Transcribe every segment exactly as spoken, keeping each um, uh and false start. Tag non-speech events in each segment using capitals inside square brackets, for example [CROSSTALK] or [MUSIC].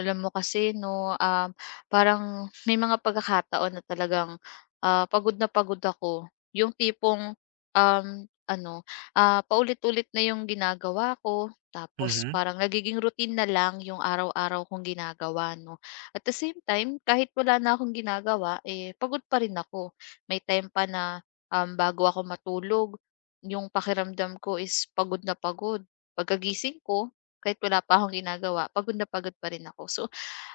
Alam mo kasi 'no, um, parang may mga pagkakataon na talagang, ah, pagod na pagod ako. Yung tipong, um, ano, ah, paulit-ulit na yung ginagawa ko tapos Mhm. parang nagiging routine na lang yung araw-araw kong ginagawa 'no. At the same time, kahit wala na akong ginagawa, eh, pagod pa rin ako. May time pa na, um, bago ako matulog, yung pakiramdam ko is pagod na pagod. Pagkagising ko kahit wala pa akong ginagawa, pagod na pagod pa rin ako. So,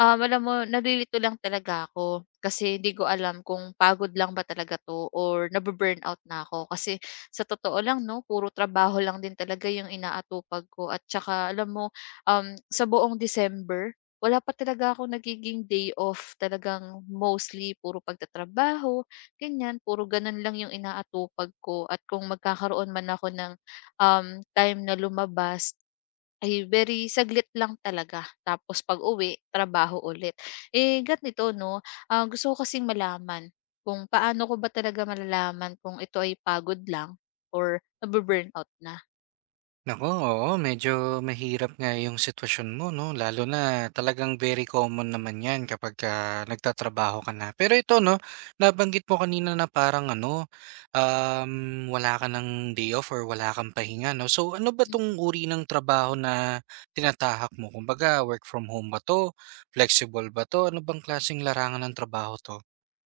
um, alam mo nalilito lang talaga ako kasi hindi ko alam kung pagod lang ba talaga 'to or nabu-burnout na ako. Kasi sa totoo lang 'no, puro trabaho lang din talaga yung inaatupag ko at tsaka alam mo, um, sa buong December, wala pa talaga ako nagiging day off. Talagang mostly puro pagtatrabaho, ganyan. Puro gano'n lang yung inaatupag ko at kung magkakaroon man ako ng, um, time na lumabas ay very saglit lang talaga tapos pag-uwi trabaho ulit. Eh, ganito 'no, ah, gusto ko kasing malaman kung paano ko ba talaga malalaman kung ito ay pagod lang or nabu-burnout na? Naku, oo, medyo mahirap nga yung sitwasyon mo, 'no? Lalo na talagang very common naman 'yan kapagka nagtatrabaho ka na. Pero ito, 'no, nabanggit mo kanina na parang ano, um, wala ka ng day off or wala kang pahinga, 'no? So, ano ba 'tong uri ng trabaho na tinatahak mo? Kumbaga, work from home ba 'to? Flexible ba 'to? Ano bang klaseng larangan ng trabaho 'to?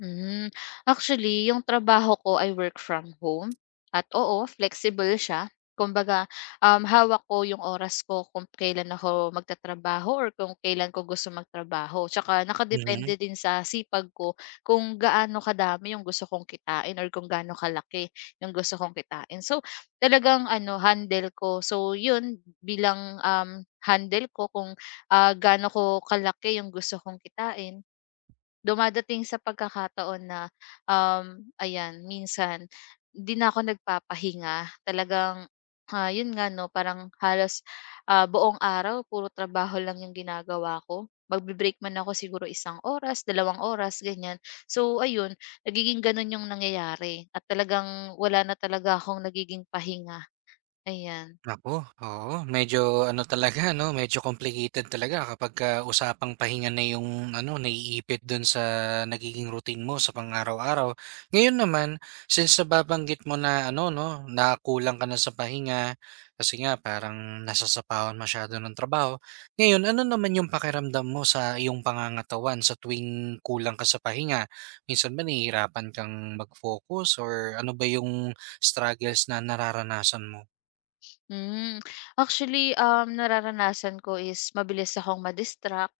Hmm, actually yung trabaho ko ay work from home at oo, flexible siya. Kumbaga, um, hawak ko yung oras ko kung kailan ako magtatrabaho or kung kailan ko gusto magtrabaho. Tsaka Mhm. nakadepende din sa sipag ko kung gaano kadami yung gusto kong kitain or kung gaano kalaki yung gusto kong kitain. So, talagang ano, handle ko. So, yun bilang um, handle ko kung ah, gaano ko kalaki yung gusto kong kitain. Dumadating sa pagkakataon na, um, ayan minsan di na ako nagpapahinga. Talagang, ah, yun nga 'no parang halos, ah, buong araw puro trabaho lang yung ginagawa ko. Magbe-break man ako siguro isang oras, dalawang oras ganyan. So ayun, nagiging ganun yung nangyayari at talagang wala na talaga akong nagiging pahinga, ayan. Naku, oo. Medyo ano talaga [LAUGHS] 'no, medyo complicated talaga kapagka usapang pahinga na yung ano, naiipit dun sa nagiging routine mo sa pang-araw-araw. Ngayon naman, since nababanggit mo na ano 'no, na kulang ka na sa pahinga kasi nga parang nasasapawan masyado ng trabaho. Ngayon, ano naman yung pakiramdam mo sa iyong pangangatawan sa tuwing kulang ka sa pahinga? Minsan ba nahihirapan kang mag-focus or ano ba yung struggles na nararanasan mo? Hmm. Actually, um, nararanasan ko is mabilis akong ma-distract,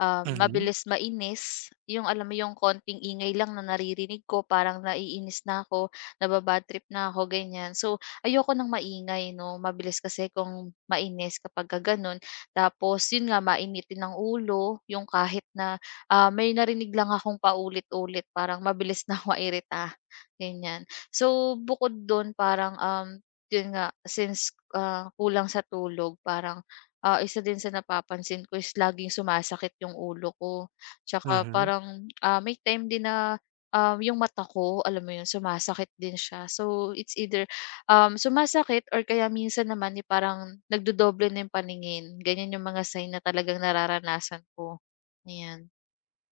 um, Mhm. mabilis mainis. Yung alam mo yung konting ingay lang na naririnig ko, parang naiinis na ako, nababad trip na ako, ganyan. So, ayoko ng maingay, no? Mabilis kasi kung mainis kapag ka ganun. Tapos, yun nga, mainitin ng ulo, yung kahit na ah, may narinig lang akong paulit-ulit, parang mabilis na [LAUGHS] ako mairita. Ganyan. So, bukod doon, parang um, yun nga, since, ah, kulang sa tulog parang, ah, isa din sa napapansin ko is laging sumasakit yung ulo ko. Tsaka Mhm. parang, ah, may time din na, um, yung mata ko, alam mo yun, sumasakit din siya. So, it's either, um, sumasakit or kaya minsan naman, eh, parang nagdodoble na yung paningin. Ganyan yung mga sign na talagang nararanasan ko, ayan.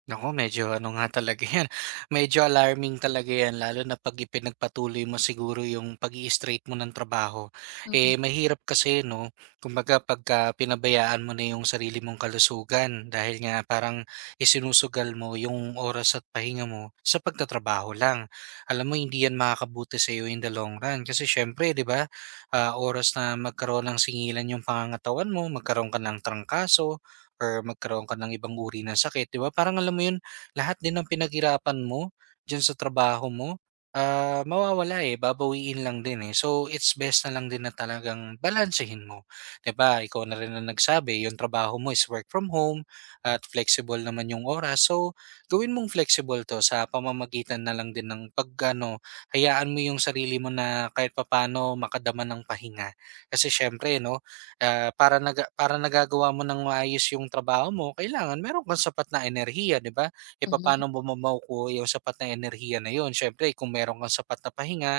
Naku, medyo ano nga talaga 'yan, [LAUGHS] medyo alarming talaga 'yan lalo na 'pag ipinagpatuloy mo siguro yung pag straight mo ng trabaho. Mhm, Eh, mahirap kasi 'no, kumbaga pagka pinabayaan mo na yung sarili mong kalusugan dahil nga parang isinusugal mo yung oras at pahinga mo sa pagtatrabaho lang. Alam mo hindi 'yan makakabuti sa'yo in the long run kasi siyempre 'di ba, ah, oras na magkaroon ng singilan yung pangangatawan mo, magkaroon ka ng trangkaso, or magkaroon ka ng ibang uri ng sakit, 'di ba? Parang alam mo 'yun, lahat din ng pinaghirapan mo diyan sa trabaho mo, ah, mawawala, eh, babawiin lang din, eh. So, it's best na lang din na talagang balansehin mo, 'di ba? Ikaw na rin ang nagsabi, yung trabaho mo is work from home at flexible naman yung oras. So, gawin mong flexible 'to sa pamamagitan na lang din ng pag ano, hayaan mo yung sarili mo na kahit papaano makadama ng pahinga. Kasi siyempre 'no, ah, para naga para nagagawa mo ng maayos yung trabaho mo, kailangan meron kang sapat na enerhiya, 'di ba? Eh, mhm. papaano mo ma makukuha yung sapat na enerhiya na yon. Siyempre kung meron kang sapat na pahinga,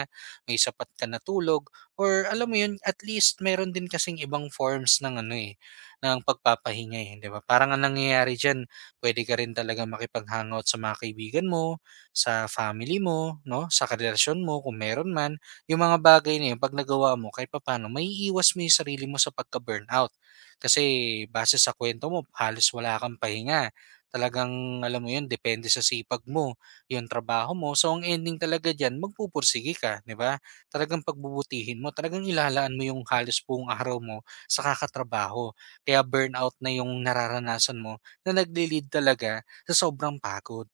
may sapat ka na tulog, or alam mo yun, at least meron din kasing ibang forms ng ano, eh, ng pagpapahinga, eh, 'di ba? Parang ang nangyayari diyan, puwede ka rin talaga makipag-hangout sa mga kaibigan mo, sa family mo, 'no, sa karelasyon mo kung meron man. Yung mga bagay na yun 'pag nagawa mo kahit papaano maiiwas mo yung sarili mo sa pagka-burnout. Kasi base sa kuwento mo halos wala kang pahinga, talagang alam mo yun depende sa sipag mo yung trabaho mo. So, ang ending talaga diyan magpupursige ka, 'di ba? Talagang pagbubutihin mo, talagang ilalaan mo yung halos buong araw mo sa kakatrabaho. Kaya burnout na yung nararanasan mo na nagle-lead talaga sa sobrang pagod.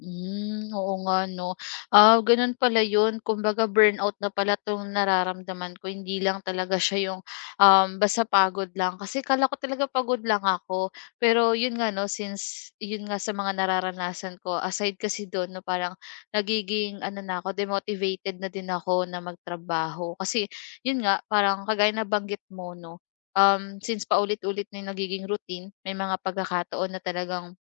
Hmm, oo nga 'no. Ah, gano'n pala 'yun. Kumbaga burnout na pala 'tong nararamdaman ko, hindi lang talaga siya 'yung, um, basta pagod lang. Kasi akala ko talaga pagod lang ako. Pero 'yun nga 'no, since 'yun nga sa mga nararanasan ko, aside kasi do'n 'no, parang nagiging ano na ako, demotivated na din ako na magtrabaho. Kasi 'yun nga, parang kagaya na banggit mo 'no, um, since paulit-ulit na 'yung nagiging routine, may mga pagkakataon na talagang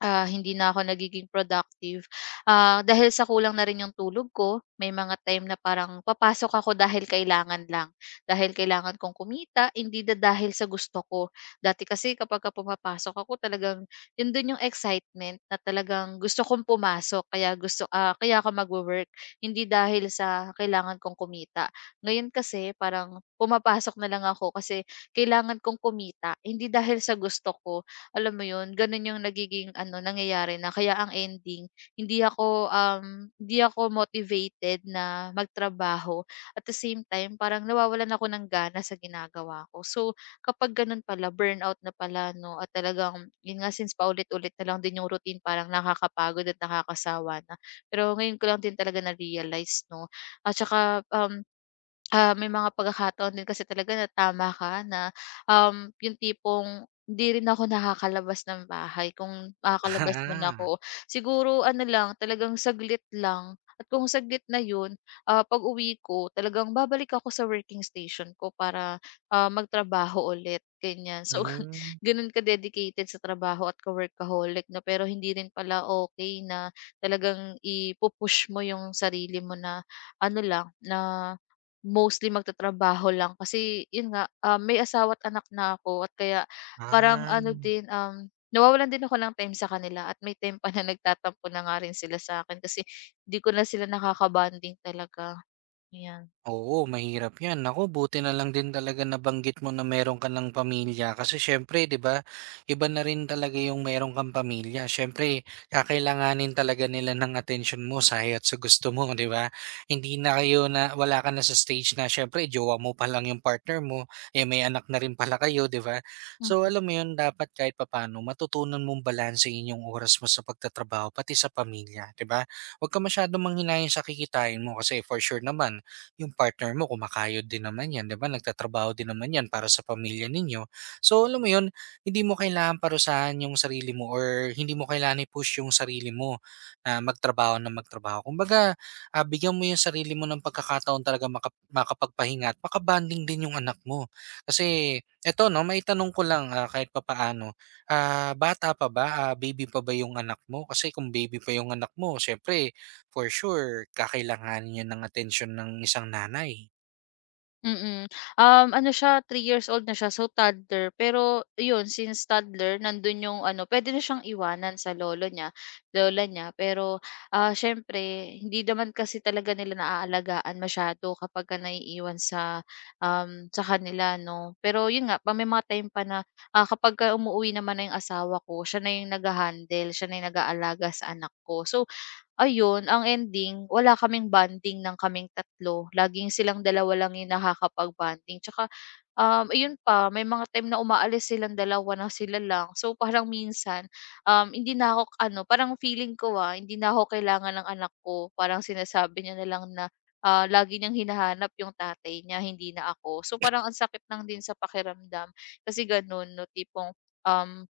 Ah, hindi na ako nagiging productive. Ah, dahil sa kulang na rin yung tulog ko, may mga time na parang papasok ako dahil kailangan lang. Dahil kailangan kong kumita, hindi na dahil sa gusto ko. Dati kasi kapag ka pumapasok ako, talagang yun dun yung excitement na talagang gusto kong pumasok, kaya gusto ah, kaya ako magwo-work, hindi dahil sa kailangan kong kumita. Ngayon kasi parang pumapasok na lang ako kasi kailangan kong kumita, hindi dahil sa gusto ko alam mo 'yun, gano'n 'yung nagiging ano, nangyayari na kaya ang ending hindi ako, um, hindi ako motivated na magtrabaho. At the same time, parang nawawalan ako ng gana sa ginagawa ko. So, kapag gano'n pala, burnout na pala 'no at talagang 'yun nga, since paulit-ulit na lang din 'yung routine parang nakakapagod at nakakasawa na. Pero ngayon ko lang din talaga na-realize 'no at saka, um, Ah, may mga pagkakataon din kasi talaga na tama ka na, um, yung tipong hindi rin ako nakakalabas ng bahay kung makakalabas man [LAUGHS] ako. Siguro ano lang, talagang saglit lang at kung saglit na yun, ah, pag-uwi ko talagang babalik ako sa working station ko para, ah, magtrabaho ulit, ganyan. Ah. So, [LAUGHS] Hmm. ganun ka-dedicated sa trabaho at ka workaholic 'no, pero hindi rin pala okay na talagang ipupush mo yung sarili mo na ano lang, na mostly magtatrabaho lang kasi yun nga, ah, may asawa at anak na ako at kaya parang Ah. ano din, um, nawawalan din ako ng time sa kanila at may time pa na nagtatampo na nga rin sila sa'kin kasi 'di ko na sila nakakabanding talaga, ayan. Oo, mahirap 'yan. Ako buti na lang din talaga nabanggit mo na meron ka ng pamilya kasi siyempre 'di ba, iba na rin talaga yung meron kang pamilya. Siyempre kakailanganin talaga nila ng attention mo sa haya't sa gusto mo, 'di ba? Hindi na kayo na wala ka na sa stage na siyempre jowa mo pa lang yung partner mo, eh may anak na rin pala kayo, 'di ba? So alam mo 'yun, dapat kahit papaano matutunan mong balansehin yung oras mo sa pagtatrabaho pati sa pamilya, 'di ba? Huwag ka masyadong manghinayang sa kikitain mo kasi for sure naman yung partner mo kumakayod din naman yan, 'di ba? Nagtatrabaho din naman yan para sa pamilya ninyo. So, alam mo yun, hindi mo kailangan parusahan yung sarili mo or hindi mo kailangan i-push yung sarili mo na magtrabaho na magtrabaho. Kumbaga, ah, bigyan mo yung sarili mo ng pagkakataon talaga maka- makapagpahinga at makabanding din yung anak mo. Kasi, eto no, may tanong ko lang ah, kahit papaano. Ah, bata pa ba? Ah, baby pa ba yung anak mo? Kasi kung baby pa yung anak mo, syempre, for sure, kakailanganin 'yan ng atensyon ng isang nanay. Mm. Um, ano siya, three years old na siya, so toddler. Pero yun, since toddler, nandun yung ano, pwede na siyang iwanan sa lolo niya, lola niya. Pero, ah, siyempre hindi naman kasi talaga nila naaalagaan masyado kapagka naiiwan sa, um, sa kanila 'no. Pero yun nga, pa may mga time pa na, ah, kapagka umuwi naman na yung asawa ko, siya na yung nagha-handle, siya na yung nag-aalaga sa anak ko. So ayun, ang ending wala kaming bonding ng kaming tatlo. Laging silang dalawa lang yung nakakapag-bonding. Tsaka, um, ayun pa, may mga time na umaalis silang dalawa na sila lang. So, parang minsan, um, hindi na ako, ano, parang feeling ko ah, hindi na ako kailangan ng anak ko. Parang sinasabi niya na lang na, ah, lagi niyang hinahanap yung tatay niya, hindi na ako. So, parang ang sakit lang din sa pakiramdam. Kasi ganun, no, tipong, um,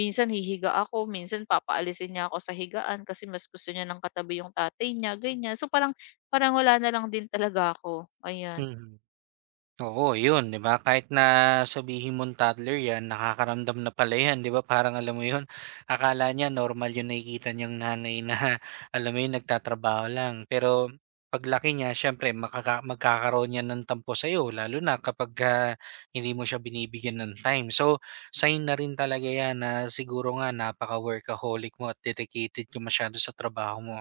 minsan hihiga ako, minsan papaalisin niya ako sa higaan kasi mas gusto niya ng katabi yung tatay niya, ganyan. So parang parang wala na lang din talaga ako, ayan. Mhm. Oo, yun, 'di ba? Kahit na sabihin mong toddler 'yan, nakakaramdam na pala 'yan, 'di ba? Parang alam mo yun, [LAUGHS] akala niya normal yung nakikita niyang nanay na [LAUGHS] alam mo yun, nagtatrabaho lang. Pero paglaki niya, siyempre makaka magkakaroon niya ng tampo sa'yo, lalo na kapag ah, hindi mo siya binibigyan ng time. So, sign na rin talaga 'yan na siguro nga napaka-workaholic mo at dedicated ka masyado sa trabaho mo.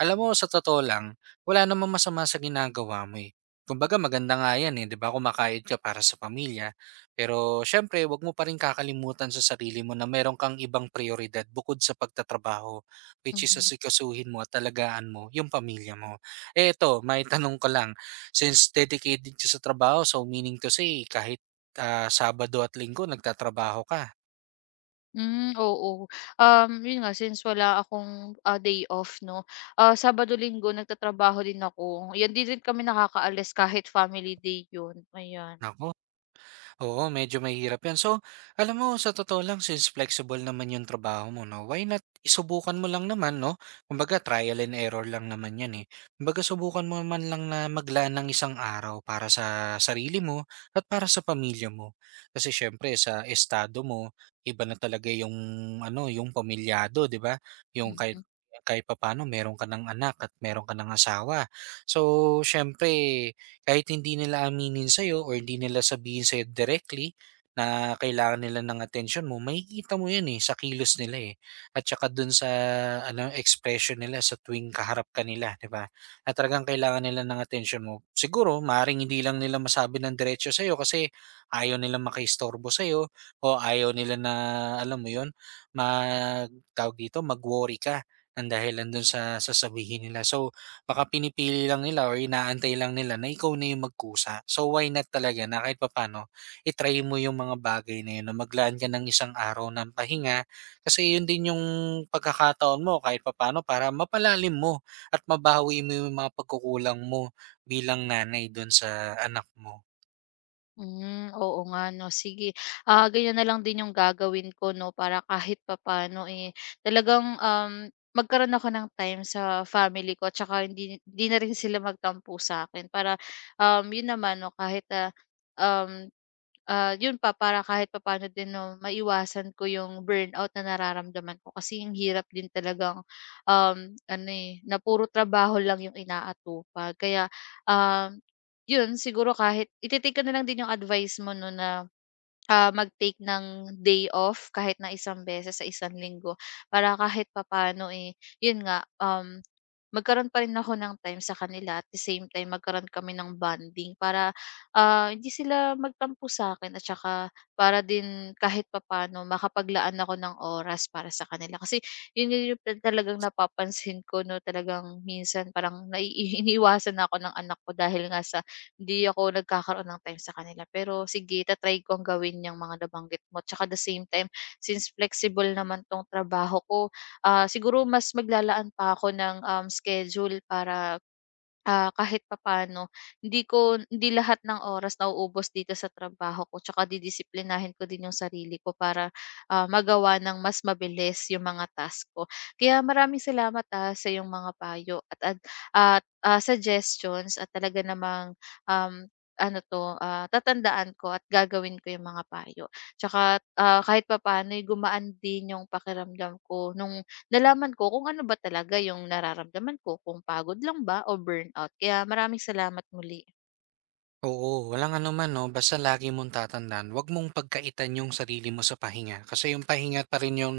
Alam mo, sa totoo lang, wala namang masama sa ginagawa mo eh. Kumbaga maganda nga 'yan, eh, 'di ba, kumakain ka para sa pamilya. Pero siyempre 'wag mo pa rin kakalimutan sa sarili mo na meron kang ibang prayoridad bukod sa pagtatrabaho, which is Mhm. asikasuhin mo at alagaan mo yung pamilya mo. Eh, ito may [LAUGHS] tanong ko lang, since dedicated ka sa trabaho, so meaning to say kahit, ah, Sabado at Linggo nagtatrabaho ka, Hmm, oo. Um, yun nga since wala akong, ah, day off 'no, ah, Sabado, Linggo nagtatrabaho din ako. 'Yan, 'di rin kami nakakaalis kahit family day yun, ayan. naku. Oo, medyo mahirap yan. So, alam mo, sa totoo lang, since flexible naman yung trabaho mo, no? Why not isubukan mo lang naman, no? Kumbaga, trial and error lang naman yan, eh. Kumbaga, subukan mo naman lang na maglaan ng isang araw para sa sarili mo at para sa pamilya mo. Kasi, syempre, sa estado mo, iba na talaga yung, ano, yung pamilyado, di ba? Yung kahit, Mm. kahit papano, meron ka ng anak at meron ka ng asawa. So, syempre, kahit hindi nila aminin sa'yo or hindi nila sabihin sa'yo directly na kailangan nila ng attention mo, makikita mo 'yan, eh, sa kilos nila, eh, at saka do'n sa ano, expression nila sa tuwing kaharap ka nila, 'di ba, at talagang kailangan nila ng attention mo. Siguro maaaring hindi lang nila masabi ng diretso sa'yo kasi ayaw nilang makaistorbo sa'yo o ayaw nila na, alam mo 'yun, mag tawag dito, mag-worry ka ng dahilan do'n sa sasabihin nila. So, baka pinipili lang nila or inaantay lang nila na ikaw na yung magkusa. So why not talaga na kahit papaano i-try mo yung mga bagay na yun na maglaan ka ng isang araw ng pahinga kasi yun din yung pagkakataon mo kahit papaano para mapalalim mo at mabawi mo yung mga pagkukulang mo bilang nanay doon sa anak mo. Hmm, oo nga 'no, sige. Ah, ganyan na lang din yung gagawin ko 'no, para kahit papaano, eh, talagang, um, magkaroon ako ng time sa family ko tsaka hindi hindi na rin sila magtampo sa akin para, um, yun naman 'no, kahit, ah, um, ah, yun pa, para kahit papaano din 'no, maiwasan ko yung burnout na nararamdaman ko kasi ang hirap din talagang, um, ano, eh, na puro trabaho lang yung inaatupag. Kaya, um yun siguro kahit ite-take ko na lang din yung advice mo 'no na, ah, mag-take ng day off kahit na isang beses sa isang linggo para kahit papaano, eh, yun nga, um, magkaroon pa rin ako ng time sa kanila at the same time magkaroon kami ng bonding para, ah, hindi sila magtampo sa'kin at saka para din kahit papaano makapaglaan ako ng oras para sa kanila. Kasi yun yun yung tal- talagang napapansin ko 'no, talagang minsan parang nai iniiwasan [LAUGHS] ako ng anak ko dahil nga sa hindi ako nagkakaroon ng time sa kanila. Pero sige, ta-try ko ang gawin yung mga nabanggit mo. Tsaka the same time, since flexible naman tong trabaho ko, ah, siguro mas maglalaan pa ako ng, um, schedule para Ah, kahit papaano hindi ko hindi lahat ng oras nauubos dito sa trabaho ko tsaka didisiplinahin ko din yung sarili ko para, ah, magawa ng mas mabilis yung mga task ko. Kaya maraming salamat, ah, sa yung mga payo at at at, ah, suggestions at talaga namang, um, ano 'to, ah, tatandaan ko at gagawin ko yung mga payo. Tsaka, ah, kahit papaano'y gumaan din yung pakiramdam ko nung nalaman ko kung ano ba talaga yung nararamdaman ko, kung pagod lang ba o burnout. Kaya maraming salamat muli. Oo, walang anuman 'no, basta lagi mong tatandaan, 'wag mong pagkaitan yung sarili mo sa pahinga. Kasi yung pahinga pa rin yung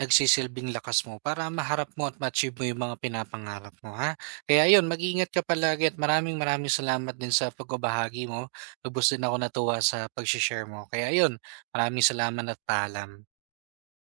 nagsisilbing lakas mo para maharap mo at ma-achieve mo yung mga pinapangarap mo, ha? Kaya ayun, mag-ingat ka palagi at maraming maraming salamat din sa pagbabahagi mo. Lubos din ako natuwa sa pagshe-share mo. Kaya ayun, maraming salamat at paalam.